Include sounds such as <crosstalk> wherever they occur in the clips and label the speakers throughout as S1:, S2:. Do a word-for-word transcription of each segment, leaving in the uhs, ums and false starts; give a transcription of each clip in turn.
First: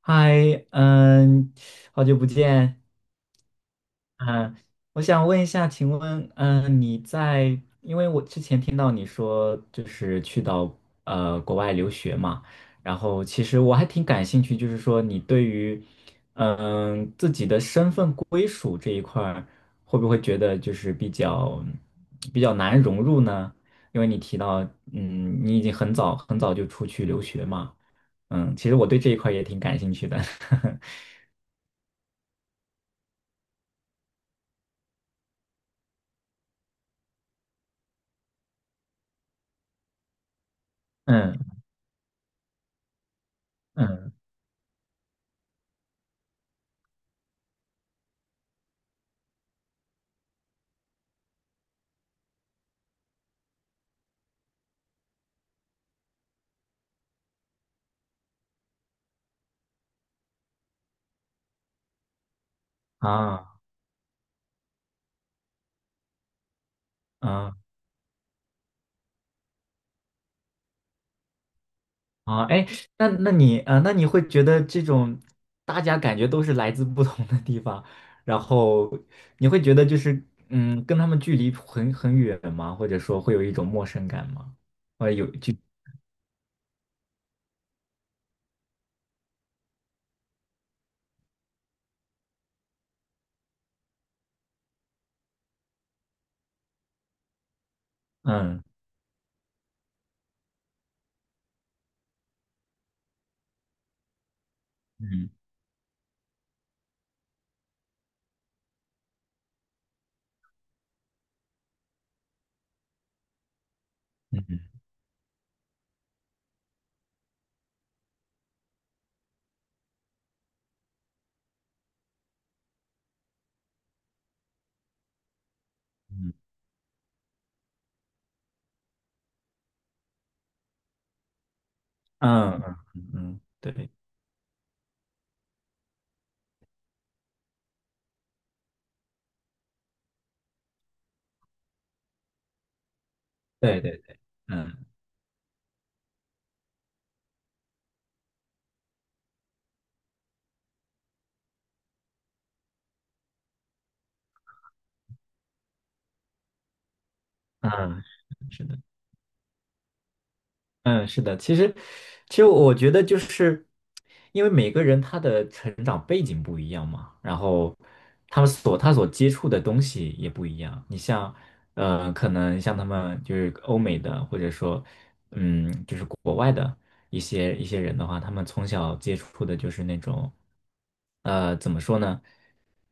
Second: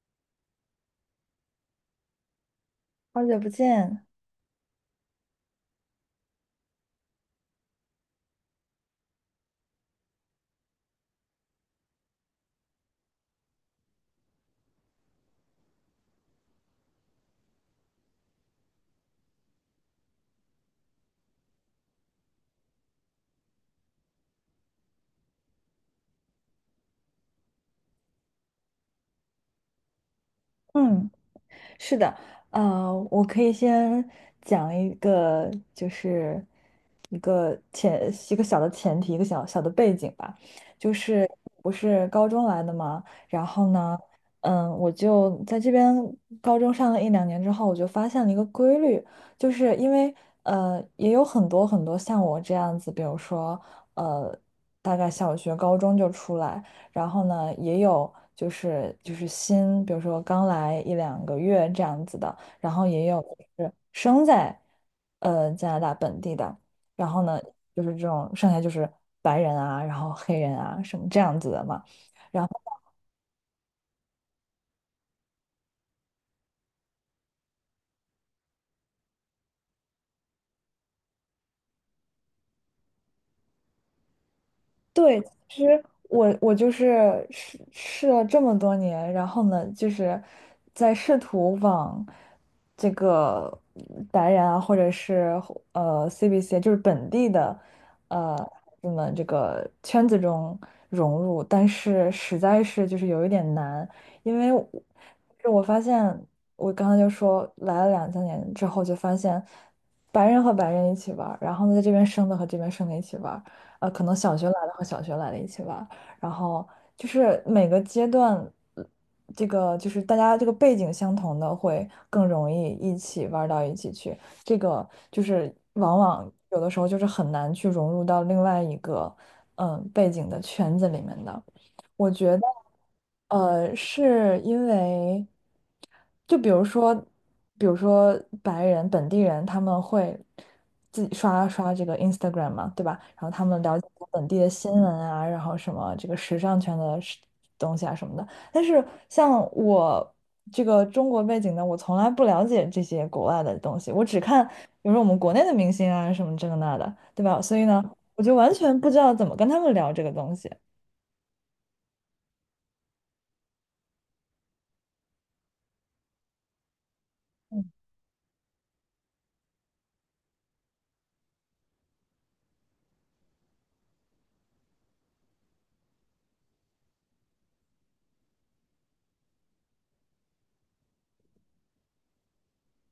S1: 嗨，嗯，好久不见。
S2: 好久不见。
S1: 嗯，我想问一下，请问，嗯，你在，因为我之前听到你说就是去到呃国外留学嘛。然后其实我还挺感兴趣，就是说你对于嗯自己的身份归属这一块儿，会不会觉得就是比较比较难融入呢？因为你提到，嗯，你已经很早很早就出去留学嘛。嗯，其实我对这一块儿也挺感兴趣的。
S2: 嗯，是的。呃，我可以先讲一个，就是一个前一个小的前提，一个小小的背景吧，就
S1: <laughs>
S2: 是
S1: 嗯。
S2: 不是高中来的嘛。然后呢，
S1: 嗯
S2: 嗯，我就在这边高中上了一两年之后，我就发现了一个规律。就是因为呃，也有很多很多像我这样子，比如说呃，大概小学、高中就出来。然后呢，也有就是就是新，比如说刚来一两个月这样子的，然后也有
S1: 啊
S2: 就是生在呃加拿大本地的，然后呢，
S1: 啊
S2: 就是这种剩下就是白人啊，然后黑人啊什么这样子的嘛。然
S1: 啊！哎，
S2: 后。
S1: 那那你啊，呃那你会觉得这种大家感觉都是来自不同的地方，然后你会觉得就是嗯，跟他们距离很很远吗？或者说会有一种陌生感吗？或者
S2: 对，
S1: 有就
S2: 其实我我就是试试了这么多年，然后呢，就是在试图往这个白人啊，或者是呃 C B C,就是本地的呃
S1: 嗯
S2: 那么这个圈子中融入，但是实在是就是有一点难。因为我
S1: 嗯
S2: 就我发现我刚刚就说来了两三年之后，就发现白人和白人一起玩儿，然后呢在这边生的和这边生的一起玩。呃，可能小学来的
S1: 嗯
S2: 和小学来的一起玩儿，然后就是每个阶段，呃这个就是大家这个背景相同的会更容易一起玩儿到一起去，这个就是往往
S1: 嗯
S2: 有的时候就是很难去融入到另外一个嗯背景的圈子里面的。我觉得，
S1: 嗯嗯嗯，嗯
S2: 呃，
S1: 对
S2: 是因为。就比如说比如说白人本地人，他们会自己刷刷这个 Instagram 嘛，对吧？然后他们了
S1: 对
S2: 解
S1: 对对，
S2: 本地的新闻
S1: 嗯
S2: 啊，然后什么这个时尚圈的事东西啊什么的。但是像我这个中国背景的，我从来不了解这些国外的东西，我只看比如说我们国内的明星啊什么这个那的，对吧？所以呢，
S1: 嗯，
S2: 我就完
S1: 是
S2: 全
S1: 的。
S2: 不知道怎么跟他们聊这个东西。
S1: 嗯，是的。其实，其实我觉得就是因为每个人他的成长背景不一样嘛，然
S2: 嗯，
S1: 后他们所他所接触的东西也不一样。你像，呃，可能像他们就是欧美的，或者说，嗯，就是国外的一些一些人的话，他们从小接触的就是那种，呃，怎么说呢？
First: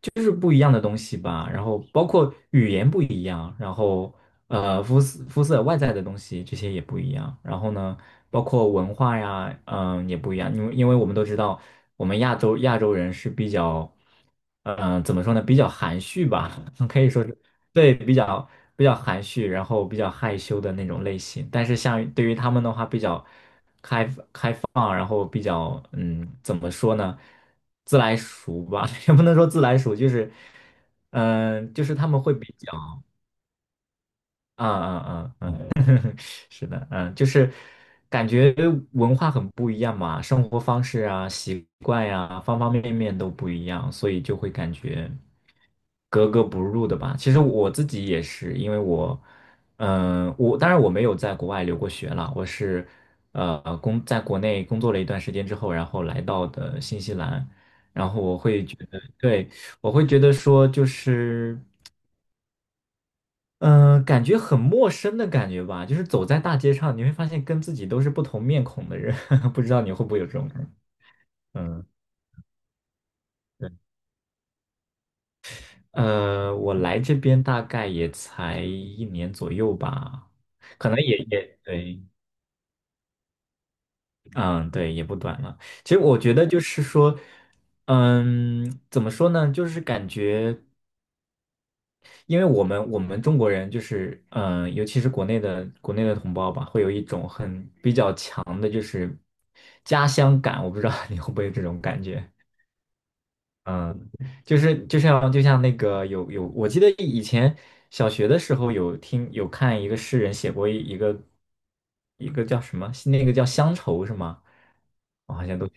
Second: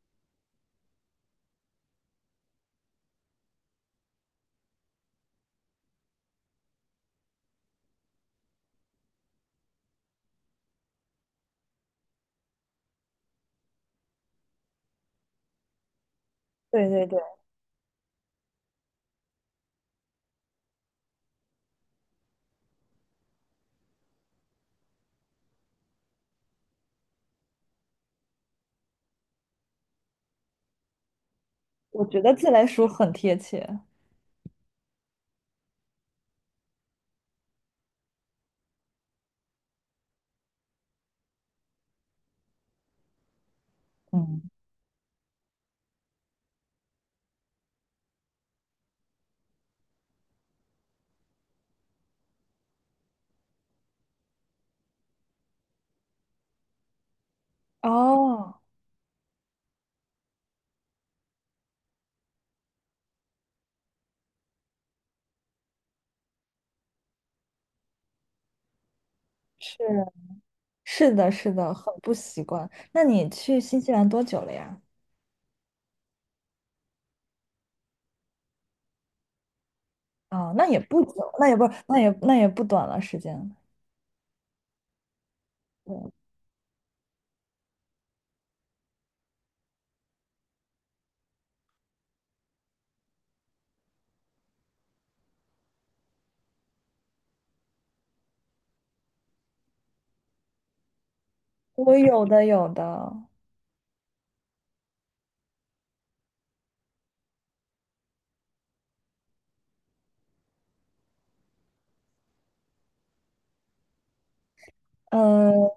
S1: 就是不一样的东西吧。然后包括语言不一样，然后呃肤色肤色外在的东西这些也不一样。然后呢，包括文化呀，嗯、也不一样。因为因为我们都知道，我们亚洲亚洲人是比较，嗯、怎么说呢，比较含蓄吧。<laughs>
S2: 对
S1: 可
S2: 对
S1: 以
S2: 对，
S1: 说是对比较比较含蓄，然后比较害羞的那种类型。但是像对于他们的话，比较。啊，然后比较嗯，怎么说呢，自来熟吧。<laughs> 也不能说自来熟，就是嗯、呃就是
S2: 我
S1: 他
S2: 觉
S1: 们会
S2: 得自
S1: 比
S2: 来
S1: 较。
S2: 熟很贴切。
S1: 啊啊啊。<laughs> 是的。嗯，就是感觉文化很不一样嘛，生活方式啊、习惯呀、方方面面都不一样，所以就会
S2: 嗯。
S1: 感觉格格不入的吧。其实我自己也是，因为我，嗯、我当然我没有在国外留过学了，我是呃工在国内工作了一段时间之后，然后来到的新西兰。然后我
S2: 哦。
S1: 会觉得，对。我会觉得说就是。嗯、呃感觉很陌生的感觉吧，就是走在大街上，你会发现跟自己都是不同面孔的人。<laughs> 不知道你会
S2: 是。
S1: 不会有这种感觉？
S2: 是的，是的，
S1: 嗯，
S2: 很不习惯。那你去
S1: 对，
S2: 新西兰多久了呀？
S1: 呃，我来这边大概也才一年左右吧，
S2: 啊、那也
S1: 可能
S2: 不久，
S1: 也
S2: 那也
S1: 也
S2: 不，那
S1: 对。
S2: 也那也不短了时间。
S1: 嗯，对，也不短了。其实
S2: 对，
S1: 我觉得就是说，嗯，怎么说呢，就是感觉。因为我们我们中国人就是，嗯、尤其是国内的国内的同胞吧，会有一种很比较强的，就是家乡感。我不知道你会不会有这种
S2: 我
S1: 感
S2: 有
S1: 觉。
S2: 的有的。
S1: 嗯，就是就像就像那个有有，我记得以前小学的时候有听有看一个诗人写过一一个一个叫什么，那个叫乡愁是吗？我好
S2: 呃，
S1: 像都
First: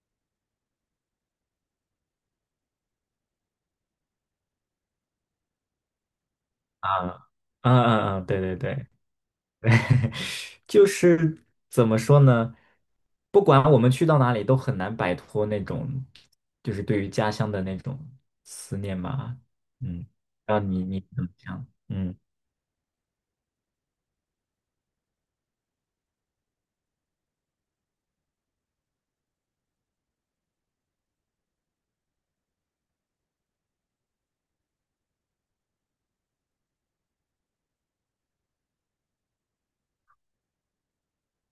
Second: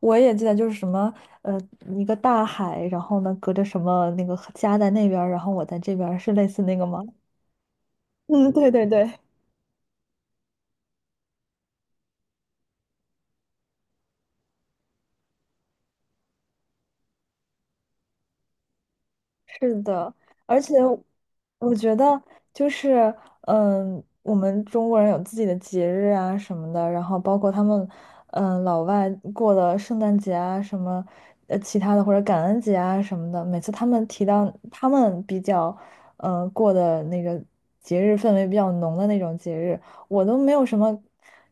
S2: 我也记得就是什么，呃，一个大海，然后呢，隔着什么那个家在那边儿，然后我在这边儿，是类似那个
S1: 啊
S2: 吗？
S1: 啊啊啊，对
S2: 嗯，
S1: 对
S2: 对对
S1: 对。
S2: 对。
S1: <laughs> 就是怎么说呢？不管我们去到哪里，都很难摆脱那种，就是对于家乡的那种思念吧。
S2: 是
S1: 嗯，
S2: 的，而
S1: 让
S2: 且
S1: 你你怎么想？
S2: 我觉
S1: 嗯
S2: 得就是，嗯，我们中国人有自己的节日啊什么的，然后包括他们，嗯，老外过的圣诞节啊什么，呃，其他的或者感恩节啊什么的，每次他们提到他们比较，嗯，过的那个节日氛围比较浓的那种节日，我都没有什么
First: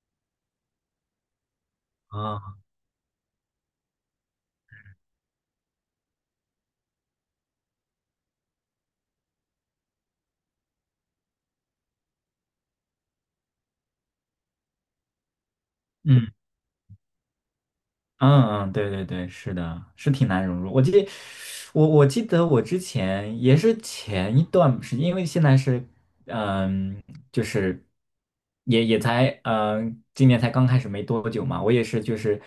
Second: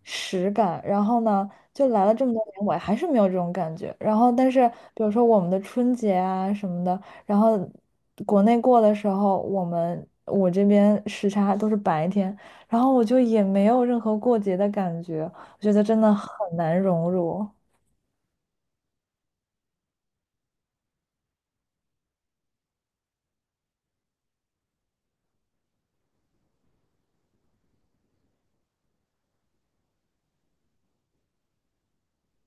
S2: 实感。然后呢，就来了这么多
S1: 啊，
S2: 年，我还是没有这种感觉。然后，但是比如说我们的春节啊什么的。然后国内过的时候，我们我这边时差都是白天，然后我就也没有任何过节的感觉，我觉得真的很
S1: 嗯
S2: 难融入。
S1: 嗯嗯，对对对，是的，是挺难融入。我记得，我我记得我之前也是前一段时间，因为现在是，嗯，就是也也才，嗯，今年才刚开始没多久嘛。我也是，就是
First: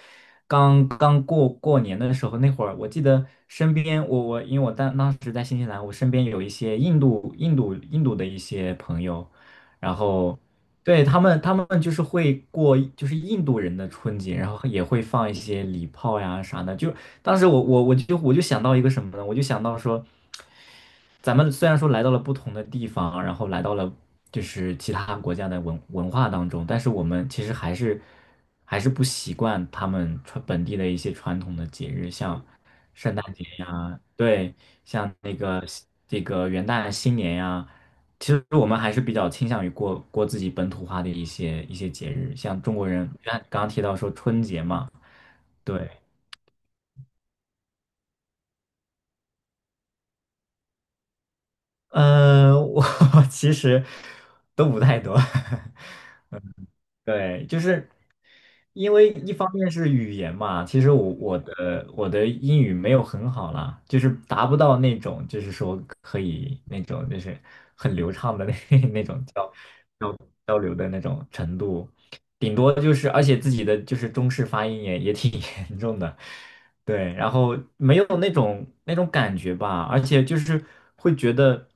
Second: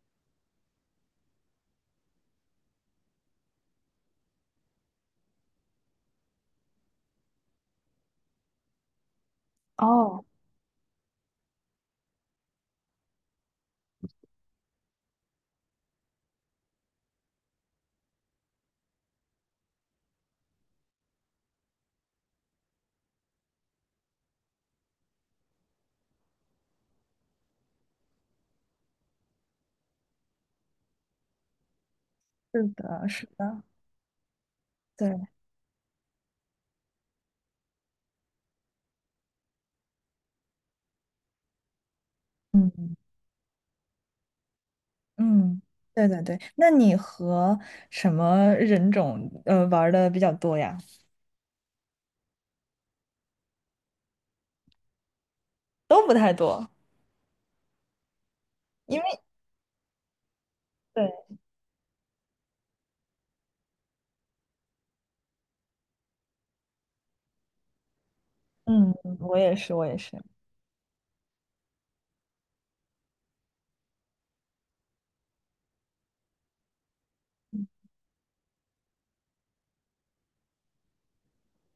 S1: 刚刚过过年的时候那会儿，我记得身边我我因为我当当时在新西兰，我身边有一些印度印度印度的一些朋友，然
S2: 哦，
S1: 后。对，他们，他们就是会过，就是印度人的春节，然后也会放一些礼炮呀啥的。就当时我我我就我就想到一个什么呢？我就想到说，咱们虽然说来到了不同的地方，然后来到了就是其他国家的文文化当中，但是我们其实还是还是不习惯他们传本地的一些传统的节日，像
S2: 是的，
S1: 圣
S2: 是
S1: 诞节
S2: 的，
S1: 呀，对，像
S2: 对，
S1: 那个这个元旦、新年呀。其实我们还是比较倾向于过过自己本土化的一些一些节日，像中国
S2: 嗯
S1: 人，刚刚刚提到说春节嘛。
S2: 嗯，
S1: 对。
S2: 对对对。那你和什么人种呃玩的比较多呀？
S1: 呃，我 <laughs> 其实都不太多。<laughs>
S2: 都不太多，
S1: 对，就是因
S2: 因为
S1: 为一方面是语言嘛，其实我
S2: 对，
S1: 我的我的英语没有很好啦，就是达不到那种就是说可以那种就是很流畅的那 <laughs>
S2: 嗯，
S1: 那种
S2: 我
S1: 交
S2: 也是，我也
S1: 交
S2: 是，
S1: 交流的那种程度，顶多就是而且自己的就是中式发音也也挺 <laughs> 严重的。对，然后没有那种那种感觉吧，而且就是会觉得。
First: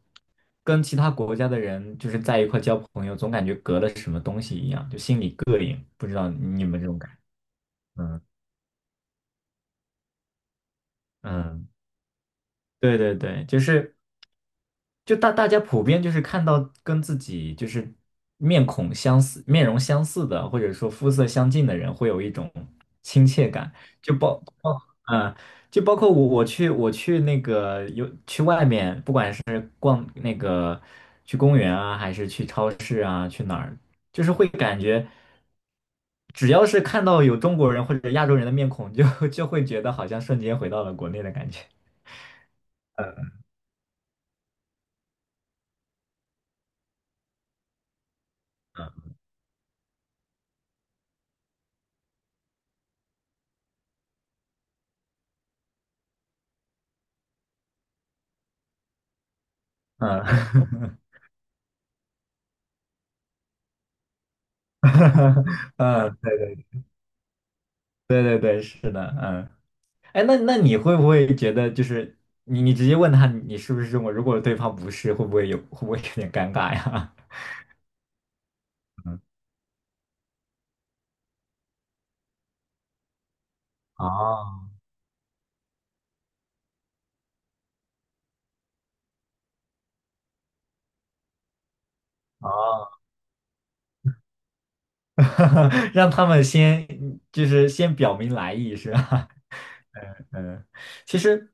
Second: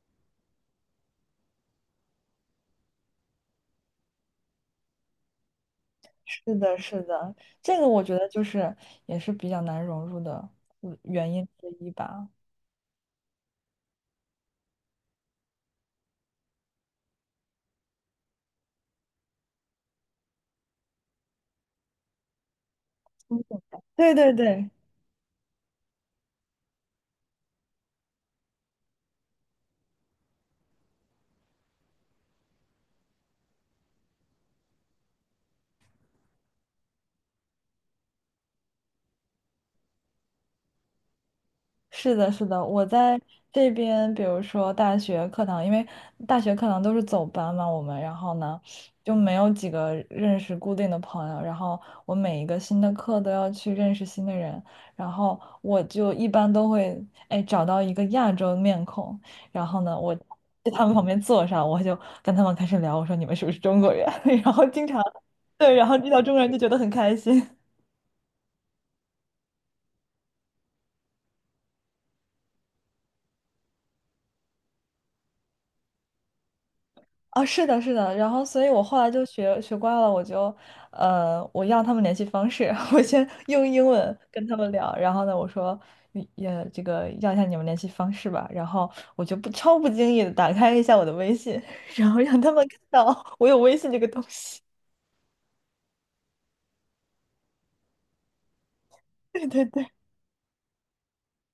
S1: 跟其他国家的人就是在一块交朋友，总感觉隔了什么东西一样，就心里膈应。不知道
S2: 是
S1: 你
S2: 的，
S1: 们这种
S2: 是
S1: 感觉。
S2: 的，这个我觉得就是也是比较难融入的呃，原因
S1: 嗯，
S2: 之一吧。
S1: 对对对，就是。就大大家普遍就是看到跟自己就是面孔相似、面容相似的，或者说肤色相近的人，会有一种亲切感。
S2: 对
S1: 就
S2: 对
S1: 包
S2: 对，
S1: 包嗯，就包括我我去我去那个有去外面，不管是逛那个去公园啊，还是去超市啊，去哪儿，就是会感觉只要是看到有中国人或者亚洲人的面孔，就就会觉得好像瞬间回到了国内的感觉。
S2: 是的，是的，我在这边，比如说大学课堂，因为大学课堂都是走班嘛，我们，然后呢，就没有几个认识固定的朋友，然后我每一个新的课都要去认识新的人，然后我就一般都会，哎，找到一个亚洲面孔，然后呢，我在他们
S1: 嗯。
S2: 旁
S1: <laughs>
S2: 边坐上，我就跟他们开始聊，我说你们是不是中国人？<laughs> 然后经常，
S1: <laughs>
S2: 对，然后遇
S1: 嗯，
S2: 到中
S1: 对
S2: 国人就
S1: 对
S2: 觉得很开心。
S1: 对对对，是的。嗯，哎，那那你会不会觉得就是你你直接问他你是不是中国人如果对方不是，会不会有会不会有点尴尬呀？
S2: 啊，是的，是的，然后所以我后
S1: <laughs>
S2: 来
S1: 嗯，
S2: 就学学乖了，我就，呃，我要他们联系方式，<laughs> 我先用英文跟他们
S1: 哦
S2: 聊，然后呢，我说，嗯也这个要一下你们联系方式吧，然后我就不超不经意的打开一下我的微信，<laughs> 然后让他们看
S1: 哦，
S2: 到我有微信这个东西，
S1: <laughs> 让他们先就是先表明来意是吧？
S2: <laughs> 对
S1: <laughs>
S2: 对对
S1: 嗯，其实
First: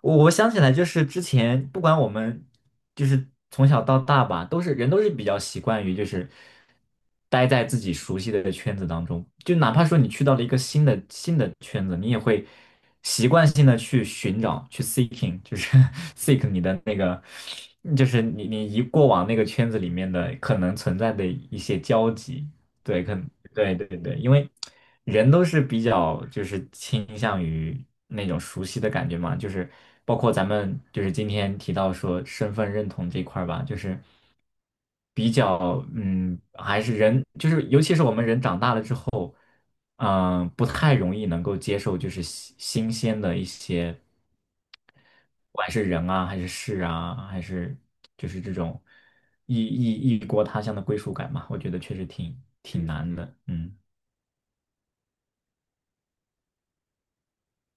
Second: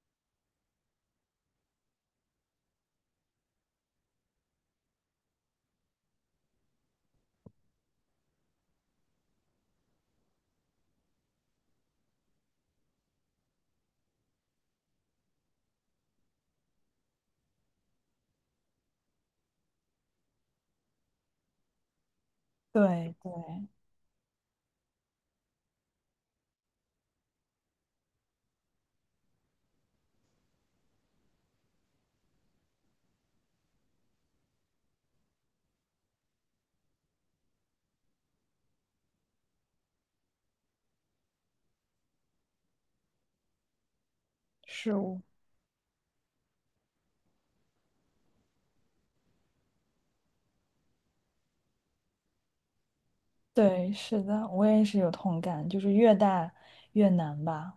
S1: 我我想起来，就是之前不管我们就是从小到大吧，都是人都是比较习惯于就是待在自己熟悉的圈子当中，就哪怕说你去到了一个新的新的圈子，你也会习惯性的去寻找，去 seeking，就是 <laughs> seek 你的那个，就是你你一过往那个圈子里面的可能存在的一些交集。对，
S2: 对
S1: 可能
S2: 对，
S1: 对对对。因为人都是比较就是倾向于那种熟悉的感觉嘛，就是包括咱们就是今天提到说身份认同这一块儿吧，就是比较嗯，还是人就是尤其是我们人长大了之后。嗯、不太容易能够接受，就是新新鲜的一些，
S2: 是我，
S1: 不管是人啊，还是事啊，还是就是这种异异异国他乡的归属感嘛，我觉得确实挺挺嗯难嗯的。嗯，
S2: 对，是的，我也是有同感，就是越大越难吧。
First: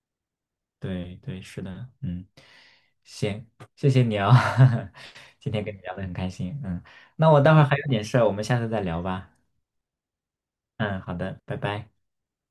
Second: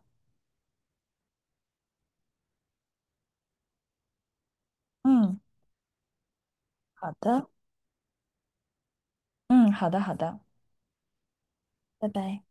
S1: 对对，是的。嗯，行，谢谢你啊、<laughs>
S2: 嗯，
S1: 今天跟你聊的很开心。嗯，
S2: 好
S1: 那我
S2: 的。
S1: 待会儿还有点事儿，我们下次再聊吧。
S2: 嗯，好的，好的，
S1: 嗯，好的，拜拜。
S2: 拜拜。